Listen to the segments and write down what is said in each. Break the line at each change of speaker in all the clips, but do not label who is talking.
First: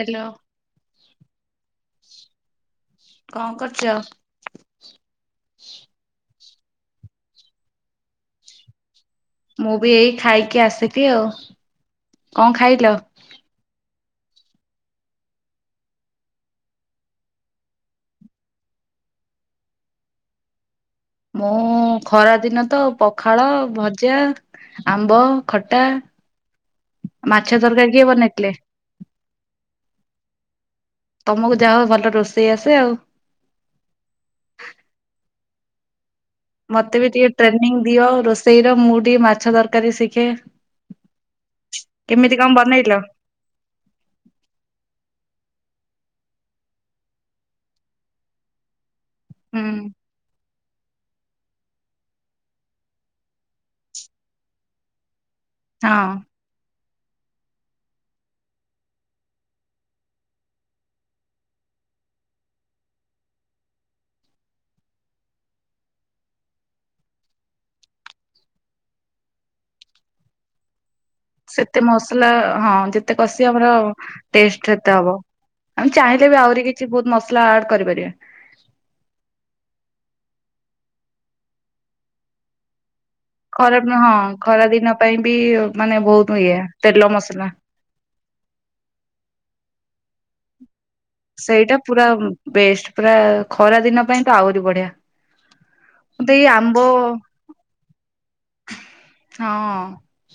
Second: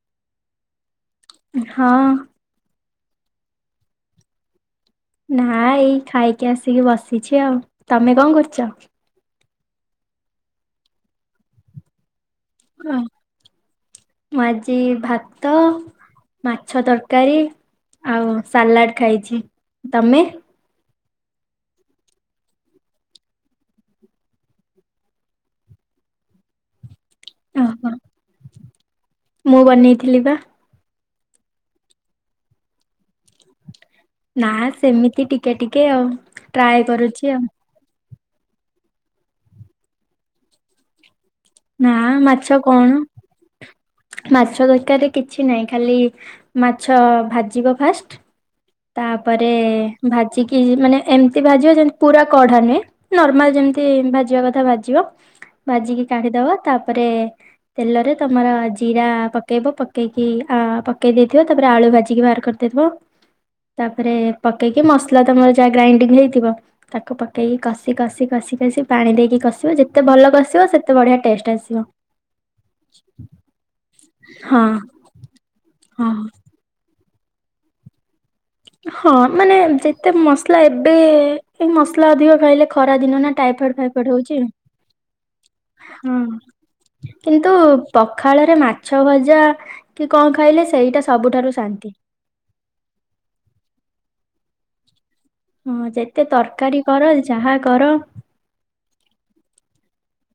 Hello.
ହଁ।
କଣ କରୁଚ?
ନା ଏଇ ଖାଇକି ଆସିକି ବସିଛି ଆଉ ତମେ କଣ କରୁଚ?
ମୁଁ ବି ଏଇ ଖାଇକି ଆସିଲି ଆଉ। କଣ ଖାଇଲ?
ଅ ମୁଁ ଆଜି ଭାତ ମାଛ ତରକାରୀ ଆଉ ସାଲାଡ୍ ଖାଇଛି ତମେ?
ମୁଁ ଖରା ଦିନ ତ ପଖାଳ ଭଜା ଆମ୍ବ ଖଟା ମାଛ
ଓହୋ।
ତରକାରୀ କିଏ ବନେଇଥିଲେ?
ମୁଁ ବନେଇଥିଲି ପା।
ତମକୁ ଯାହା ହଉ ଭଲ ରୋଷେଇ ଆସେ ଆଉ।
ନା ସେମିତି ଟିକେ ଟିକେ ଆଉ। ଟ୍ରାଏ
ମତେ ବି
କରୁଛି
ଟିକେ
ଆଉ।
ଟ୍ରେନିଂ ଦିଅ ରୋଷେଇ ର ମୁଁ ଟିକେ ମାଛ ତରକାରୀ ଶିଖେ।
ନା
କେମିତି
ମାଛ
କଣ ବନେଇଲ?
ମାଛ ଦରକାର କିଛି ନାହିଁ ଖାଲି ମାଛ ଭାଜିବ ଫାଷ୍ଟ। ତାପରେ
ହୁଁ
ଭାଜିକି ମାନେ ଏମିତି ଭାଜିବ ଯେମିତି ପୁରା କଢ଼ା ନୁହେଁ। ନର୍ମାଲ ଯେମିତି ଭାଜିବା କଥା ଭାଜିବ ଭାଜିକି
ହଁ
କାଢିଦବା ତାପରେ ତେଲରେ ତମର ଜିରା ପକେଇବ ପକେଇକି ପକେଇ ଦେଇଥିବ ତାପରେ ଆଳୁ ଭାଜିକି ବାହାର କରିଦେଇଥିବ। ତାପରେ ପକେଇକି ମସଲା ତମର ଯାହା ଗ୍ରାଇଣ୍ଡିଙ୍ଗ ହେଇଥିବ ତାକୁ ପକେଇକି କଷି, କଷି, କଷି, କଷି ପାଣି ଦେଇକି କଷିବ ଯେତେ ଭଲ କଷିବ ସେତେ ବଢିଆ ଟେଷ୍ଟ ଆସିବ।
ସେତେ ମସଲା ହଁ ଯେତେ କଷିବ ଆମର
ହଁ
ଟେଷ୍ଟରେତ ହବ ଆମେ
ହଁ।
ଚାହିଁଲେ ବି ଆହୁରି କିଛି ବହୁତ ମସଲା ଆଡ଼ କରିପାରିବା।
ହଁ ମାନେ ଯେତେ ମସଲା ଏବେ ଏ ମସଲା ଅଧିକ ଖାଇଲେ ଖରା ଦିନ ନା ଟାଇଫଏଡ,
ଖରା
ଫାଇଫଏଡ
ହଁ
ହଉଛି
ଖରା ଦିନ ପାଇଁ ବି ମାନେ
ହଁ
ବହୁତ ଇଏ ତେଲ ମସଲା
କିନ୍ତୁ ପଖାଳରେ ମାଛ ଭଜା କି କଣ ଖାଇଲେ ସେଇଟା ସବୁଠାରୁ
ସେଇଟା
ଶାନ୍ତି।
ପୁରା ବେଷ୍ଟ ପୁରା ଖରା ଦିନ ପାଇଁ ତ ଆହୁରି ବଢିଆ।
ହଁ ଯେତେ
ମତେ ଏଇ ଆମ୍ବ
ତରକାରୀ କର ଯାହା କର।
ହଁ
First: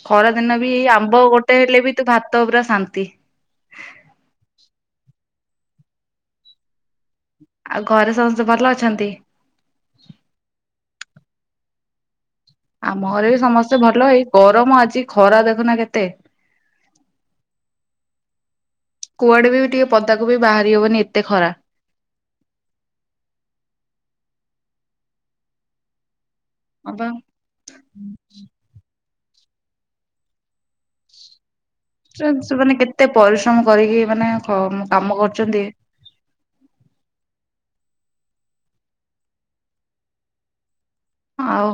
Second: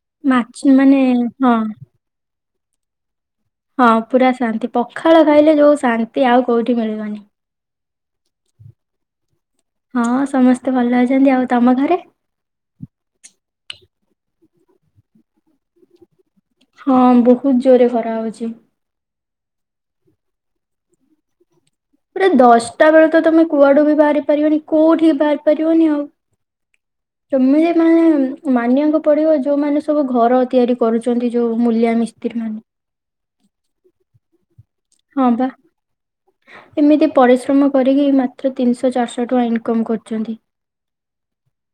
ଖରାଦିନ
ମାଛ
ବି ଏଇ
ମାନେ
ଆମ୍ବ
ହଁ
ଗୋଟେ ହେଲେ ବି ତୁ ଭାତ ପୁରା ଶାନ୍ତି।
ହଁ ପୁରା ଶାନ୍ତି ପଖାଳ ଖାଇଲେ ଯୋଉ ଶାନ୍ତି ଆଉ କୋଉଠି ମିଳିବନି।
ଆଉ ଘରେ ସମସ୍ତେ ଭଲ ଅଛନ୍ତି?
ହଁ ସମସ୍ତେ ଭଲ ଅଛନ୍ତି ଆଉ ତମ ଘରେ?
ଆମ ଘରେ ବି ସମସ୍ତେ ଭଲ ଏଇ ଗରମ ଆଜି ଖରା ଦେଖୁନା କେତେ?
ହଁ ବହୁତ ଜୋରରେ ଖରାହଉଛି।
କୁଆଡ଼େ ବି ଟିକେ ପଦାକୁ ବି ବାହାରି ହବନି ଏତେ ଖରା।
ପୁରା ଦଶଟା ବେଳେ ତ ତମେ କୁଆଡୁ ବି ବାହାରି ପାରିବନି କୋଉଠିକି ବି ବାହାରି ପାରିବନି ଆଉ।
ହଁ ପା।
ତମେ ଯେ ମାନେ ମାନିବାକୁ ପଡି଼ବ ଯୋଉମାନେ ସବୁ ଘର ତିଆରି କରୁଛନ୍ତି ଯୋଉ ମୂଲିଆ ମିସ୍ତ୍ରୀ ମାନେ।
ସେମାନେ କେତେ ପରିଶ୍ରମ କରିକି ମାନେ କାମ
ହଁ ବା
କରୁଚନ୍ତି।
ଏମିତି ପରିଶ୍ରମ କରିକି ମାତ୍ର ତିନିଶହ ଚାରିଶହ ଟଙ୍କା ଇନକମ କରୁଚନ୍ତି।
ଆଉ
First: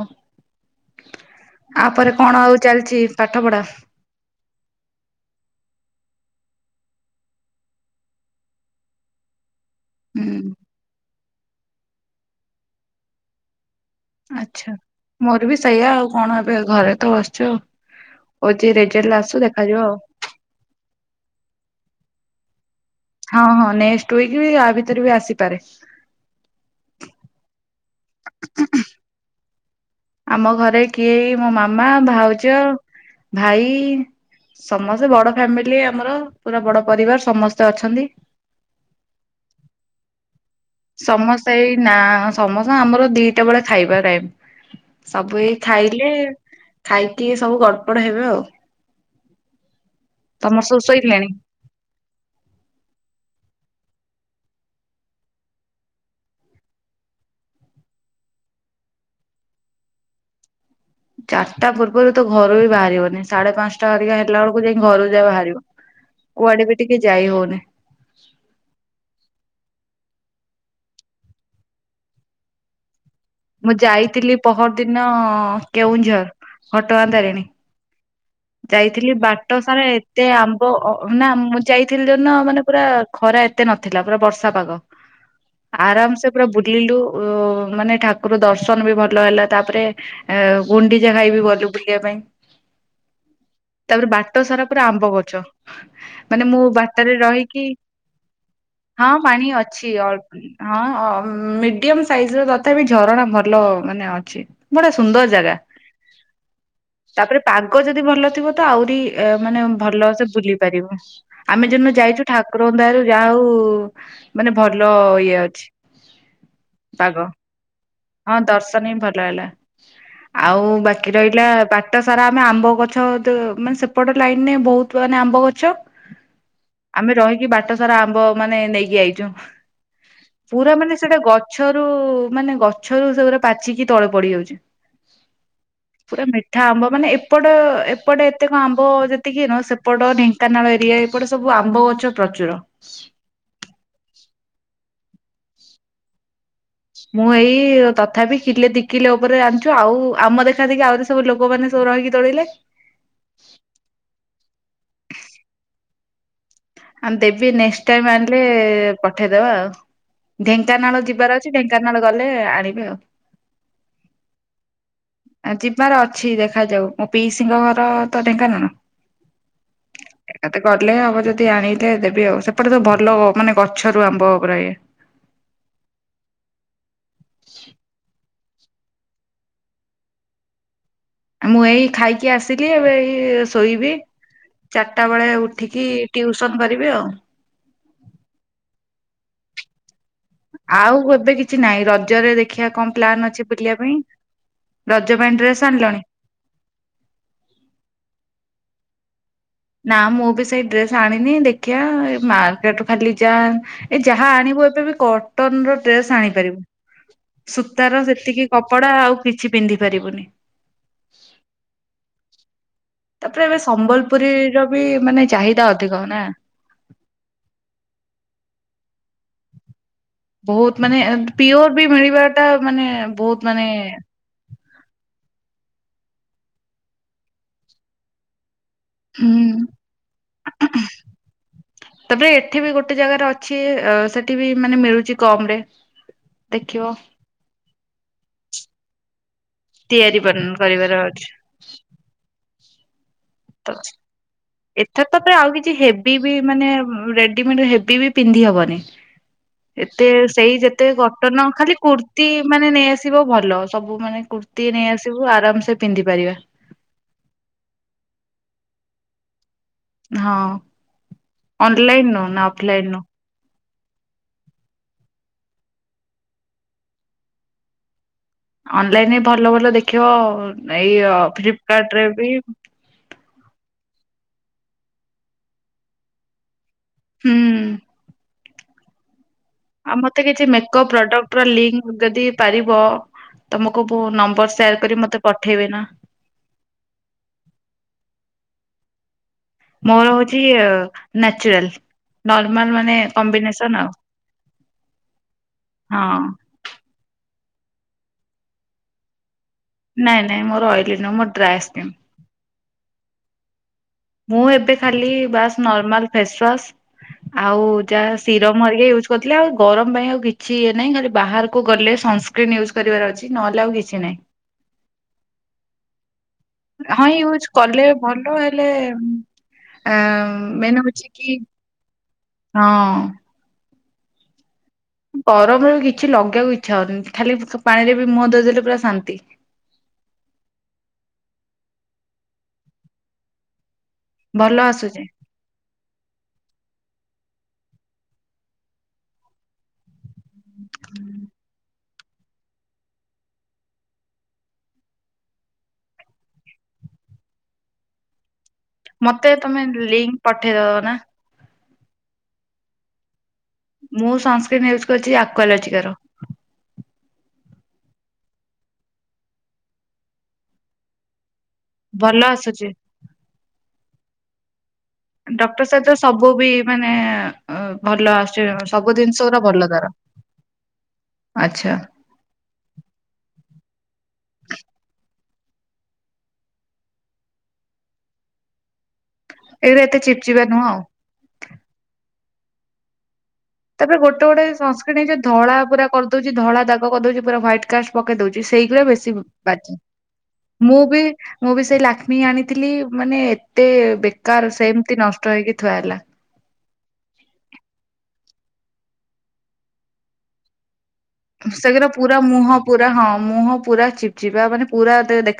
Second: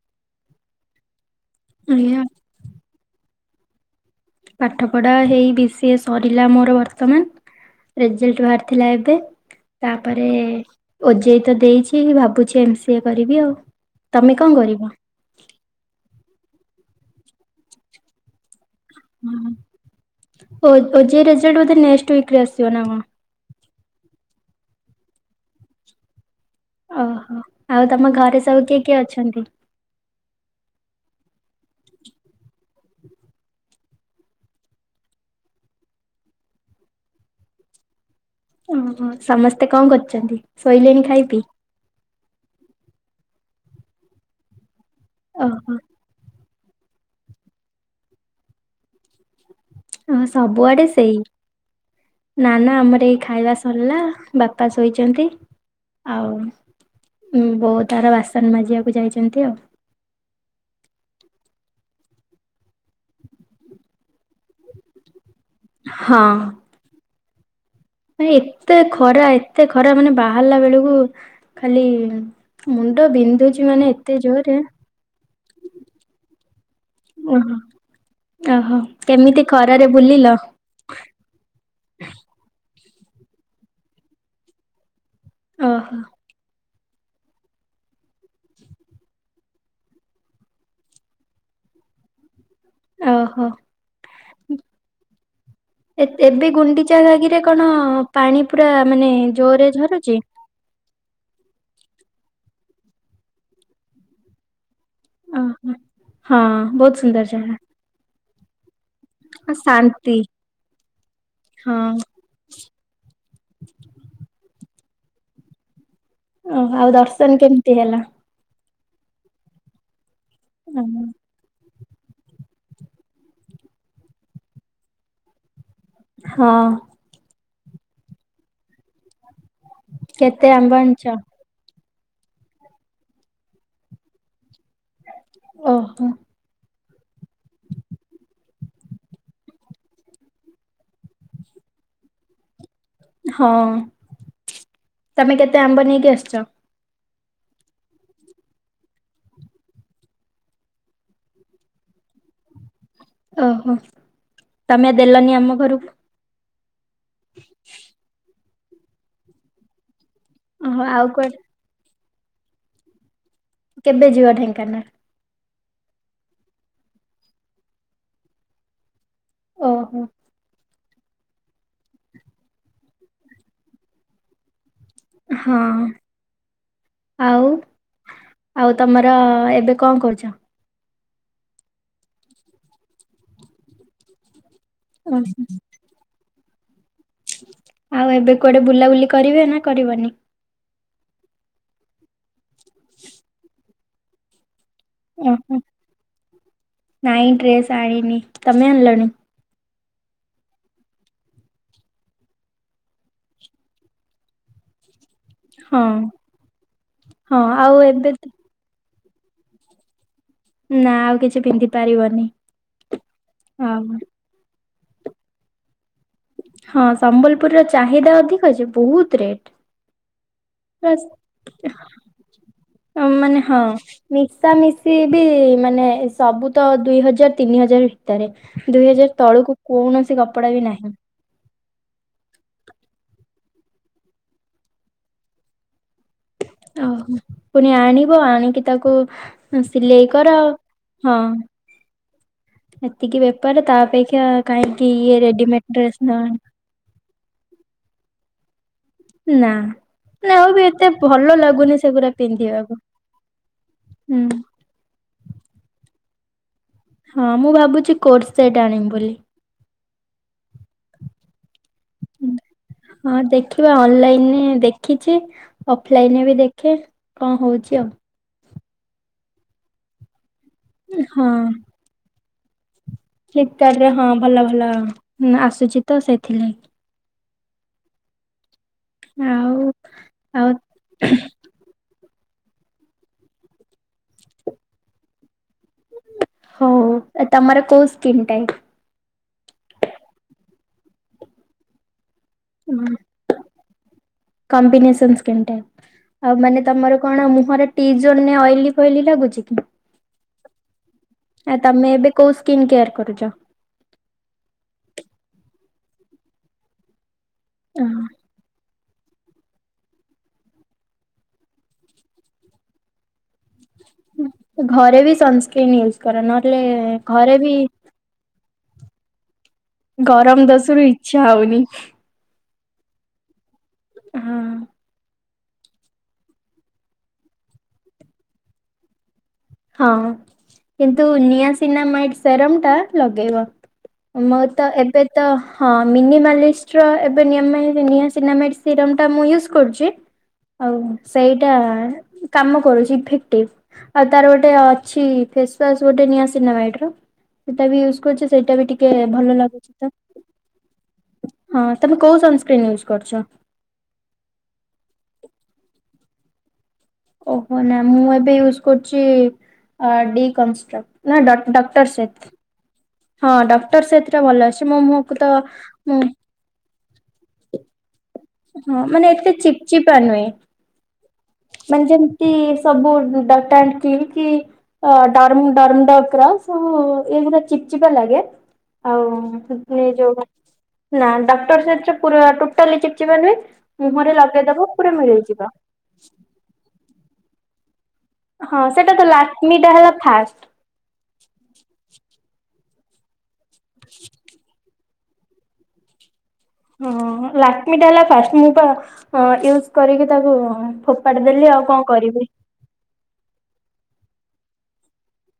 ଆପରେ
ଆଜ୍ଞା
କଣ ଆଉ ଚାଲିଚି ପାଠ ପଢା?
ପାଠ ପଢା ହେଇ ବିଶିଏ ସରିଲା ମୋର ବର୍ତ୍ତମାନ। ରେଜେଲ୍ଟ ବାହାରି ଥିଲା ଏବେ। ତାପରେ
ହୁଁ
ଓଜେଇ ତ ଦେଇଛି ଭାବୁଛି ଏମ ସିଏ କରିବି ଆଉ। ତମେ କଣ
ଆଚ୍ଛା
କରିବ?
ମୋର ବି ସେଇଆ ଆଉ କଣ ଏବେ ଘରେ ତ ବସିଛୁ ଆଉ। ଓଜେଇ ରେଜଲଟ ଆସୁ ଦେଖାଯିବ ଆଉ।
ଓଜେଇ ରେଜଲ୍ଟ ବଧେ ନେକ୍ସଟ ୱିକ ରେ ଆସିବ ନା କଣ?
ହଁ, ହଁ ନେକ୍ସଟ ୱିକ ବି ଆଭିତରେ ବି ଆସିପାରେ।
ଓହୋ ଆଉ ତମ ଘରେ ସବୁ କିଏ କିଏ ଅଛନ୍ତି?
ଆମ ଘରେ କିଏ ମୋ ମାମା ଭାଉଜ ଭାଇ। ସମସ୍ତେ ବଡ ଫ୍ୟାମିଲି ଆମର ପୁରା ବଡ ପରିବାର ସମସ୍ତେ ଅଛନ୍ତି।
ଓହୋ ସମସ୍ତେ କଣ କରୁଚନ୍ତି?
ସମସ୍ତେ ଏଇ ନା ସମସ୍ତ ଆମର ଦିଟା ବେଳେ ଖାଇବା ଟାଇମ। ସବୁ ଏଇ
ଓହୋ
ଖାଇଲେ। ଖାଇକି ଏ ସବୁ ଗଡପଡ ହେବେ ଆଉ।
ହଁ
ତମର ସବୁ
ସବୁଆଡେ ସେଇ।
ଶୋଇଲେଣି?
ନା -ନା ଆମର ଏଇ ଖାଇବା ସରଲା। ବାପା ଶୋଇଛନ୍ତି। ଆଉ ବୋଉ ତାର ବାସନ ମାଜିବାକୁ ଯାଇଛନ୍ତି ଆଉ।
ଚାରିଟା ପୂର୍ବରୁ ତ ଘରୁ ହି ବାହାରିବନି। ସାଢେ ପାଞ୍ଚଟା ହେରିକା ହେଲା ବେଳକୁ ଯାଇଁକି ଘରୁ ଯା ବାହାରିବ। କୁଆଡେ ବି ଟିକେ ଯାଇ ହଉନି।
ମାନେ ଏତେ ଖରା, ଏତେ ଖରା ମାନେ ବାହାରିଲା ବେଳକୁ ଖାଲି ମୁଣ୍ଡ ବିନ୍ଧ
ମୁଁ ଯାଇଥିଲି ପହରଦିନ କେଉଁଝର, ଘଟଗାଁ ତାରିଣୀ।
ଓହୋ ଓହୋ
ଯାଇଥିଲି
କେମିତି
ବାଟ ସାରା
ଖରାରେ
ଏତେ
ବୁଲିଲ
ଆମ୍ବ। ମ୍ବ ନା ମୁଁ ଯାଇଥିଲି ଯୋଉଦିନ ମାନେ ପୁରା ଖରା ଏତେ ନଥିଲା। ପୁରା ବର୍ଷା ପାଗ।
ଓହୋ
ଆରାମ ସେ ପୁରା ବୁ ଲିଲୁ। ମାନେ ଠାକୁର ଦର୍ଶନ ବି ଭଲ ହେଲା। ତାପରେ ଏ ଗୁଣ୍ଡିଚା ଘାଇବି ଗଲୁ ବୁଲିବା ପାଇଁ।
ଓହୋ।
ତାପରେ ବାଟ ସାରା ପୁରା ଆମ୍ବ ଗଛ।
ଏ
ମାନେ
ଏବେ
ମୁଁ
ଗୁଣ୍ଡିଚା
ବାଟରେ
ଘାଗିରେ କଣ
ରହିକି
ପାଣି ପୁରା ମାନେ
ହଁ ପାଣି
ଜୋରେ
ଅଛି
ଝରୁଛି।
ଅଳ୍ପ ହଁ ମିଡିୟମ ସାଇଜ ର ତଥାପି ଝରଣା ଭଲ ମାନେ ଅଛି। ବଢିଆ ସୁନ୍ଦର ଜାଗା।
ଓହୋ ହଁ ବହୁତ ସୁନ୍ଦର
ତାପରେ
ଜାଗା
ପାଗ ଯଦି ଭଲ ଥିବ ତ ଆହୁରି ଅ
ଆଉ
ମାନେ ଭଲ
ଶାନ୍ତି
ସେ ବୁଲି ପାରିବ। ଆମେ
ହଁ
ଯୋଉଦିନ ଯାଇଚୁ ଠାକୁରଙ୍କ ଦୟାରୁ ଯା ହଉ ମାନେ ଭଲ ଇଏ ଅଛି।
ଓହୋ, ଆଉ
ପାଗ
ଦର୍ଶନ କେମିତି ହେଲା?
ହଁ ଦର୍ଶନ ହିଁ ଭଲ ହେଲା। ଆଉ ବାକି ରହି ଲା ବାଟ ସାରା ଆମେ ଆମ୍ବ ଗଛ। ତ ମାନେ ସେପଟ ଲାଇନରେ ବହୁତ ମାନେ ଆମ୍ବ ଗଛ।
ହଁ।
ଆମେ ରହିକି ବାଟ ସାରା ଆମ୍ବ ମାନେ ନେଇକି ଆଇଚୁ।
କେତେ ଆମ୍ବ
ପୁରା ମାନେ
ଆଣିଛ
ସେଇଟା ଗ ଗଛରୁ ମାନେ ଗଛରୁ ସେଗୁରା ପାଚିକି ତଳେ ପଡି ଯାଉଚି।
ଓହୋ।
ମିଠା ଆମ୍ବ ମାନେ ଏପଟ -ଏପଟ ଏତେକ ଆମ୍ବ ଯେତିକି ନ, ସେପଟ ଢେଙ୍କ ଢେଙ୍କାନାଳ ଏରିଆ ଏପଟେ ସବୁ ଆମ୍ବ ଗଛ ପ୍ରଚୁର।
ହଁ। ତମେ କେତେ ଆମ୍ବ ନେଇକି ଆସିଛ?
ମୁଁ ଏଇ ତଥାପି କିଲେ ଦିିକିଲେ ଉପରେ ଆଣିଛୁ। ଆଉ ଆମ ଦେଖା ଦେଖି ଆହୁରି ସବୁ ଲୋକମାନେ ସବୁ ରହିକି ତୋଳିଲେ।
ଓହୋ। ତମେ ଦେଲନି ଆମ ଘରକୁ।
ହଁ ଦେବି। ନେକ୍ସଟ ଟାଇମ ଆଣିଲେ ପଠେଇଦବା ଆଉ।
ଓହୋ
ଢେଙ୍କାନାଳ
ଆଉ କୁଆଡେ
ଯିବାର ଅଛି ଢ଼େଙ୍କ ଢେଙ୍କାନାଳ ଗଲେ ଆଣିବି ଆଉ।
କେବେ ଯିବ ଢେଙ୍କାନାଳ?
ଆ ଯିବାର ଅଛି। ଦେଖାଯାଉ ମୋ ପିଇସିିଙ୍କ ଘର ତ ଢେଙ୍କାନାଳ।
ଓହୋ।
ଏଟା ତ ଗଲେ ହବ ଯଦି ଆଣିଲେ ଦେବି ଆଉ। ସେପଟେ ତ ଭଲ ମାନେ ଗଛରୁ ଆମ୍ବ ପୁରା ଇଏ।
ହଁ। ଆଉ? ଆଉ ତମର ଏବେ କଣ କରୁଛ?
ମୁଁ ଏଇ ଖାଇକି ଆସିଲି। ଏବେ ଇଏ ଶୋଇବି। ଚାରଟା ବେଳେ
ଓହୋ।
ଉଠିକି ଟିଉସନ୍ କରିବି ଆଉ।
ଆଉ ଏବେ କୁଆଡେ ବୁଲାବୁଲି କରିବେ ନା କରିବନି।
ଆଉ ଏବେ କିଛି ନାହିଁ। ରଜରେ ଦେଖିବା କଣ ପ୍ଲାନ ଅଛି ବୁଲିବା ପାଇଁ। ରଜ ପାଇଁ
ଓହୋ
ଡ୍ରେସ୍ ଆଣିଲଣି?
ନାଇଁ ଡ୍ରେସ ଆଣିନି। ତମେ ଆଣିଲଣି?
ନା ମୁଁ ବି ସେଇ ଡ୍ରେସ୍ ଆଣିନି ଦେଖିବା ଏ ମାର୍କେଟ ଖାଲି ଯା ଏ ଯାହା ଆଣିବୁ ଏବେ ବି କଟନ୍ ର
ହଁ
ଡ୍ରେସ ଆଣିପାରିବୁ।
ହଁ ଆଉ
ସୂତାର
ଏବେ ତ-
ସେତିକି କପଡା ଆଉ କିଛି ପିନ୍ଧି ପାରିବୁନି।
ନା ଆଉ କିଛି ପିନ୍ଧି ପାରିବନି।
ତାପରେ ଏବେ
ହଁ
ସମ୍ବଲପୁରୀର ବି ମାନେ ଚାହିଦା ଅଧିକ ନା।
ହଁ, ସମ୍ବଲପୁର ର ଚାହିଦା ଅଧିକ ଅଛି। ବହୁତ ରେଟ୍।
ବହୁତ ମାନେ ପିଓର ବି ମିଳିବା
ହଁ ମାନେ ହଁ। ମିଶା ମିଶି ବି ମାନେ ସବୁ ତ ଦୁଇ ହଜାର, ତିନି ହଜାର। ଭିତରେ, ଦୁଇ ହଜାର
ହୁଁ
ତଳକୁ କୌଣସି କପଡା ବି ନାହିଁ।
ତାପରେ ଏଠି ବି ଗୋଟେ ଜାଗାରେ ଅଛି। ଅ ସେଠି ବି ମାନେ ମିଳୁଛି କମ୍ ରେ। ଦେଖିବ।
ଓହୋ ପୁଣି ଆଣିବ ଆଣିକି ତାକୁ ସିଲେଇ
ତିଆରି
କର।
କରିବାର
ହଁ
ଅଛି
ହେତିକି ବେପାର
ତ
ତା ଅପେକ୍ଷା କାହିଁକି
ଏଥରତ
ଇଏ
ତାପରେ ଆଉ
ରେଡିମେଡ
କିଛି
ଡ୍ରେସ ନ
ହେଭି ବି
ଆଣି-
ମାନେ ରେଡିମେଡ୍ ହେ ଭୀ ବି ପିନ୍ଧି ହବନି।
ନା।
ଏତେ
ନା ଆଉ
ସେଇ
ବି ଏତେ
ଯେତେ
ଭଲ
କଟନ
ଲାଗୁନି
ଖାଲି
ସେଗୁରା
କୁର୍ତ୍ତିୀ ମାନେ
ପିନ୍ଧିବାକୁ
ନେଇଆସିବ ଭଲ ସବୁ
ହୁଁ
ମାନେ କୁର୍ତି ର୍ତ୍ତି ନେଇ ଆସିବୁ ଆରାମ ସେ ପିନ୍ଧି ପାରିବା।
ହଁ, ମୁଁ ଭାବୁଛି କୋର୍ଟ ସେଟ୍ ଆଣିବି ବୋଲି।
ହଁ, ଅନ୍ଲାଇନ୍ ରୁ ନା ଅଫଲାଇନ୍ ରୁ।
ହଁ ଦେଖିବା ଅନଲାଇନରେ ଦେଖିଛି ଅଫଲାଇନରେ ବି ଦେଖେ କଣ ହଉଛି ଆଉ।
ଅନଲାଇନରେ ଭଲ ଭଲ ଦେଖେଇବ ଏଇ ଅ
ହଁ
ଫ୍ଲିପକାର୍ଟ ରେ ବି।
ଫ୍ଲିପକାର୍ଟ ରେ ହଁ, ଭଲ ଭଲ ଆସୁଛି ତ ସେଇଥିଲାଗି।
ହୁଁ।
ଆଉ?
ଆ ମତେ କିଛି
ଆଉ
ମେକଅପ୍ ପ୍ରଡକ୍ଟ ର ଲିଙ୍କ୍ ଯଦି ପାରିବ ତମକୁ ବୋ ନମ୍ବର ସେୟାର କରି ମତେ ପଠେଇବେ ଏନା।
ହଉ ତମର କୋଉ ସ୍କିନ୍ ଟାଇପ୍?
ମୋର ହଉଛି ଅ ନେଚୁରାଲ୍।
ହୁଁ, କମ୍ବିନେସନ୍ ସ୍କିନ୍ ଟା
ହଁ
ଆଉ ମାନେ ତମର କଣ ମୁହଁରେ ଟି ଜୋନ ପାଇଁ ଅଏଲି ଫଏଲି ଲାଗୁଛି କି?
ନାଇଁ ନାଇଁ ମୋର ଅଏଲି ନୁହଁ। ମୋର
ଆ
ଡ୍ରାଏ ସ୍କିନ୍।
ତମେ ଏବେ କୋଉ ସ୍କିନ୍ କେୟାର କରୁଛ?
ମୁଁ ଏବେ ଖାଲି ବାସ୍ ନର୍ମାଲ ଫେସୱାସ। ଆଉ
ଅ
ଯାହା ସିରମ୍ ହରିକା ଇଉଜ୍ ଥିଲି, ଆଉ ଗରମ ପାଇଁ ଆଉ କିଛି ଇଏ ନାଇଁ ଖାଲି ବାହାରକୁ ଗଲେ ସନ୍ ସ୍କ୍ରିନ ୟୁଜ୍ କରିବାର ଅଛି ନହେଲେ ଆଉ କିଛି ନାହିଁ।
ଘରେ ବି ସନ୍ସ୍ କ୍ରିମ ୟୁଜ କରେ। ନହେଲେ
ହଁ
ଘରେ
ୟୁଜ୍
ବି
କଲେ ଭଲ ହେଲେ, ଆ
ଗରମ
ମେନ୍
ଦୋଷରୁ
ହଉଛି
ଇଚ୍ଛା
କି
ହଉନି।
ହଁ।
ହଁ।
ଗରମରେ ବି କିଛି ଲଗେଇଆକୁ ଇଚ୍ଛା ହଉନି। ଖାଲି ପାଣିରେ ବି ମୁହଁ ଧୋଇଦେଲେ ପୁରା ଶାନ୍ତି।
ହଁ କିନ୍ତୁ ନିଆ ସିନାମାଇଟ ସେରମ ଟା ଲଗେଇବ। ମୋର
ଭଲ
ତ ଏବେ
ଆସୁଛି।
ତ ହଁ ମିନିମାଲିଷ୍ଟର ଏବେ ନିଆମାଇ ନିଆସିନାମାଇସିଟ୍ ର ସିରମ ଟା ମୁଁ ୟୁଜ୍ କରୁଚି ଆଉ ସେଇଟା କାମ କରୁଚି ଇଫେକ୍ଟିଭ। ଆଉ ତାର ଗୋଟେ ଅଛି ଫେସୱାସ୍ ଗୋଟେ ନିଆସିନାମାଇଡ୍ ର ସେଇଟା ବି ୟୁଜ୍ କରୁଚି ସେଇଟା ବି ଟି ଟିକେ
ମତେ
ଭଲ
ତମେ
ଲାଗୁଚି ତ
ଲିଙ୍କ ପଠେଇଦବ ନା
ହଁ ତମେ କୋଉ ସନ୍ ସ୍କ୍ରିନ୍ ୟୁଜ୍ କରୁଚ?
ମୁଁ ସନ୍ ସ୍କ୍ରିନ୍ ୟୁଜ୍ କରୁଚି ଆକ୍ୱାଲୋଜିକାର
ଓହୋ ନା ମୁଁ ଏବେ ୟୁଜ୍ କରୁଚି ଅ ଡି଼ କଷ୍ଟ୍ରକ ନା ଡ଼ ଡଟ୍।
ଭଲ ହସୁଚି।
ହଁ ଡ଼କ୍ଟର ସେଥିରେ ଭଲ ଆସୁଚି ମୋ ମୁ
ଡ଼କ୍ଟର ସହିତ ସବୁ ବି ମାନେ ଆଁ ‌ଭଲ ଆସୁ
ହଁ ମାନେ ଏତେ ଚିପ୍ ଚିପା ନୁହେଁ
ଆଚ୍ଛା
ମାନେ ଯେମ୍ କି ସବୁ ଡାଟା ଆଣ୍ଡ୍ କ୍ଲିକ୍ କି ଅ ଡର୍ମଡର୍ମଡକ୍ ର ସବୁ ଏଗୁରା ଚିପ୍ ଚିପା ଲାଗେ। ଆଉ
ଏଇରା ଏତେ ଚିପଚିପା ନୁହଁ ଆଉ।
ନା ଡକ୍ଟର ସେଥିରେ ପୁରା ଟୋଟାଲିି ଚିପ୍ ଚିପ୍ ନୁହଁ।
ତାପରେ ଗୋଟେ ଗୋଟେ ସନସ୍କିଟ୍ ଏଯୋଇ ଧଳା ପୁରା କରିଦଉଚି ଧଳା ଦାଗ କରିଦଉଚି ପୁରା ହ୍ୱାଇଟ୍ କାଷ୍ଟ। ପକେଇ ଦଉଚି
ହଁ
ସେଇଗୁରା
ସେଟା ତ
ବେଶୀ
ଲାକ୍ମିଟା
ବାଜି।
ହେଲା ଫାଷ୍ଟ।
ମୁଁ ବି ମୁଁ ବି ସେଇ ଲାକ୍ଷ୍ମୀ ଆଣିଥିଲି ମାନେ ଏତ୍ ଏତେ ବେକାର ସେମିତି ନଷ୍ଟ ହେଇକି ଥୁଆ ହେଲା।
ହଁ ଲାକ୍ଷ୍ମୀଟା ହେଲା ଫାଷ୍ଟ ମୁଁ ତ ୟୁଜ୍ କରିକି ତାକୁ ଫୋ ଫୋପାଡ଼ି ଦେଲି ଆଉ କଣ
ସେଗୁରା ପୁରା
କରିବି?
ମୁହଁ ପୁରା ହଁ ମୁହଁ ପୁରା ଚିପ୍ ଚିପା ମାନେ ପୁରା ଦେ ଦେଖ୍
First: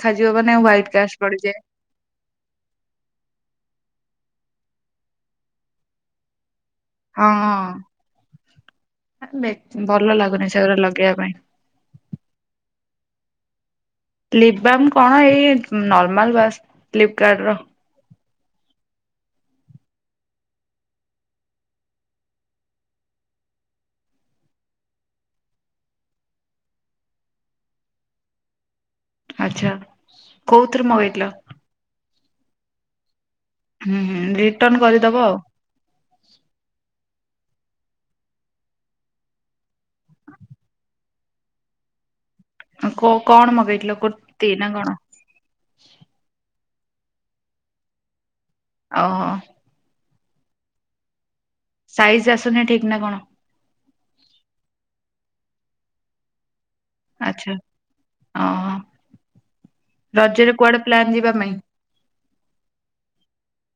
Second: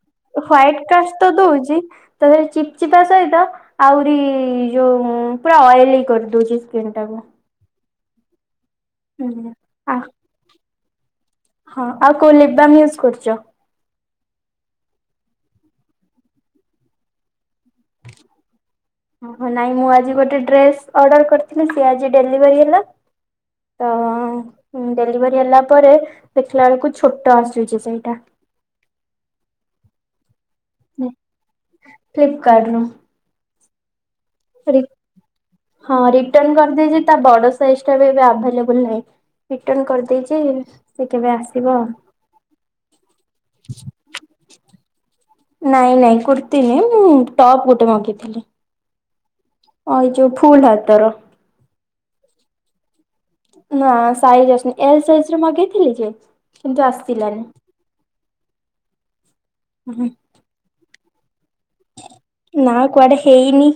‍ହ୍ଵାଇଟ୍ କାଷ୍ଟ ତ ଦଉଚି ତା [unintelligible] ଚିପ୍ ଚିପା ସହିତ ଆହୁରି ଯୋଉ ପୁରା ଅଏଲିକ କରିଦଉଚି ସ୍କିନ୍ ଟା।
ହଁ ବେ
ହୁଁ ଆଉ
ଭଲ ଲାଗୁନି ସଗୁରା ଲଗେଇବା ପାଇଁ।
ହଁ ଆଉ କୋଉ ଲିିପ୍ ବାମ ୟୁଜ୍ କରୁଚ?
ଲିପବାମ କଣ ଏଇ ନର୍ମାଲ ବାସ୍ ଫ୍ଲିପକାର୍ଡ ର।
ଓହୋ ନାଇଁ ମୁଁ ଆଜି ଗୋଟେ ଡ୍ରେସ ଅର୍ଡର କରିଥିଲି ସେ ଆଜି ଡେଲିଭରି ହେଲା। ତ ଡେଲିଭରି ହେଲା ପରେ ଦେଖିଲା ବେଳକୁ ଛୋଟ ଆସୁଚି ସେଇଟା।
ଆଚ୍ଛା କୋଉଥିରୁ ମଗେଇଥିଲ?
ଫ୍ଲିପକାର୍ଡରୁ।
ହୁଁ ହୁଁ ରିଟର୍ନ କରିଦବ ଆଉ।
ହଁ ରିଟର୍ନ କରିଦେଇଚି ତା ବଡ ସାଇଜ୍ ଟା ବି ଏବେ ଆଭେଲେବୁଲ ନାହିଁ। ରିଟର୍ନ କରିଦେଇଚି ସେ କେବେ ଆସିବ।
କ କଣ ମଗେଇଥିଲ କୁର୍ତ୍ତୀ ନା କଣ?
ନାଇଁ ନାଇଁ କୁର୍ତ୍ତୀ ନୁହେଁ ମୁଁ ଟପ୍ ଗୋଟେ ମଗେଇଥିଲି।
ଓହୋ।
ହଁ ଏଇ ଯୋଉ ଫୁଲ୍ ହାତର।
ସାଇଜ୍ ଆସୁନି ଠିକ୍ ନା କଣ?
ନା ସାଇଜ ଆସୁନି ଏଲ ସାଇଜରେ ମଗେଇଥିଲି ଯେ କିନ୍ତୁ ଆସି
ଆଚ୍ଛା ଓ ରଜରେ କୁଆଡେ ପ୍ଲାନ ଯିବା ପାଇଁ?
ନା କୁଆଡ଼େ ହେଇନି।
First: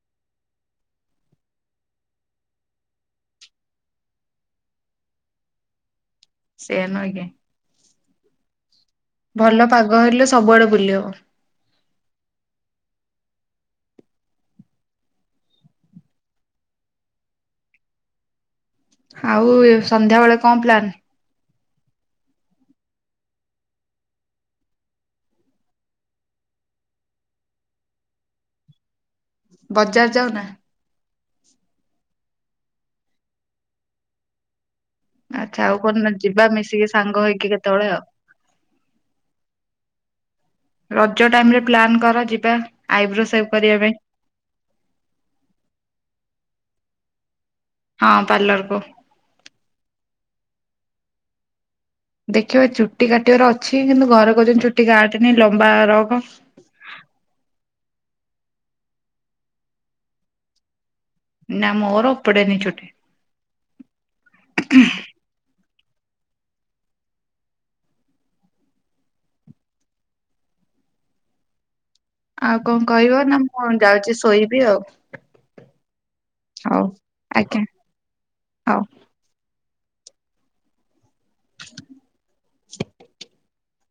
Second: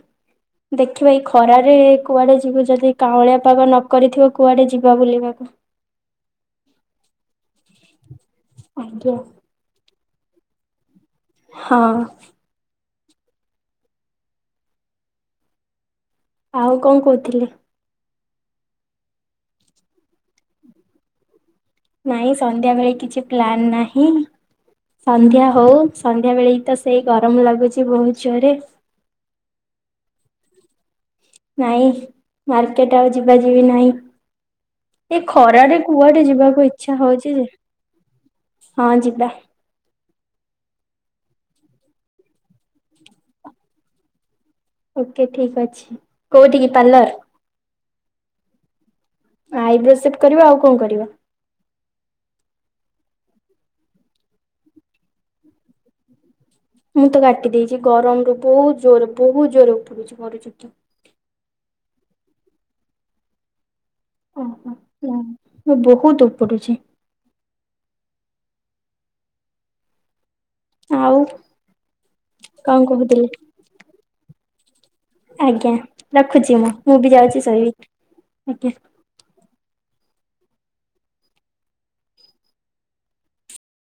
ଦେଖିବା ଏଇ ଖରାରେ କୁଆଡେ ଯିବୁ ଯଦି କାଉଁଳିଆ ପାଗ ନକରିଥିବ କୁଆଡେ ଯିବା ବୁଲିବାକୁ।
ସେଇଆ ନୁହେଁ କି।
ଆଜ୍ଞା।
ଭଲ ପାଗ ହେଲେ ସବୁଆଡ଼େ ବୁଲି ହେବ।
ହଁ। ଆଉ କଣ କହୁଥିଲେ?
ଆଉ ଏ ସନ୍ଧ୍ୟାବେଳେ କଣ ପ୍ଲାନ?
ନାଇଁ ସନ୍ଧ୍ୟାବେଳେ କିଛି ପ୍ଲାନ ନାହିଁ। ସନ୍ଧ୍ୟା ହଉ ସନ୍ଧ୍ୟା ବେଳେ ଏଇତ ସେଇ ଗରମ ଲାଗୁଛି ବହୁତ ଜୋରରେ।
ବଜାର ଯାଉନା।
ନାଇଁ ମାର୍କେଟ ଆଉ ଯିବା ଯିବି ନାହିଁ। ଏଇ
ଆଚ୍ଛା ଆଉ
ଖରାରେ
କଣ
କୁଆଡେ
ଯିବା
ଯିବାକୁ
ମିଶିକି
ଇଛା
ସାଙ୍ଗ
ହଉଛି
ହେଇକି
ଯେ
କେତେବେଳେ ଆଉ।
ହଁ ଯିବା।
ରଜ ଟାଇମ୍ ରେ ପ୍ଲାନ୍ କର ଯିବା ଆଇବ୍ରୋ ସେବ୍ କରିବା ପାଇଁ।
ଓକେ ଠିକ୍ ଅଛି କୋଉଠି କି ପାର୍ଲର।
ହଁ ପାର୍ଲର କୁ।
ଆଇବ୍ରୋ ସେବ୍ କରିବ। ଆଉ କଣ କରିବ?
ଦେଖିବା ଚୁଟି କାଟିବାର ଅଛି କିନ୍ତୁ ଘରେ କହୁଛନ୍ତି ଚୁଟି କାଟେନି ଲମ୍ବା ରଖ।
ମୁଁ ତ କାଟି ଦେଇଛି ଗରମରୁୁ ବହୁତ ଜୋରରେ ବହୁତ ଜୋରରେ ଉପୁଡୁଛି ମୋର ଚୁଟି।
ନା ମୋର ଓପୋଡ଼େ ନି ଚୁଟି
ଓହୋ
[unintelligible]
ହୁଁ, ମୁଁ ବହୁତ ଉପୁଡୁଛି। ଆଉ।
ଆଉ କଣ କହିବ ନା ମୁଁ ଯାଉଛି ଶୋଇବି ଆଉ।
ଆଜ୍ଞା ରଖୁଛି ମୁଁ
ହଉ
ମୁଁ ବି ଯାଉଛି
ଆଜ୍ଞା
ଶୋଇବି ଆଜ୍ଞା।
ହଉ। [inaudible]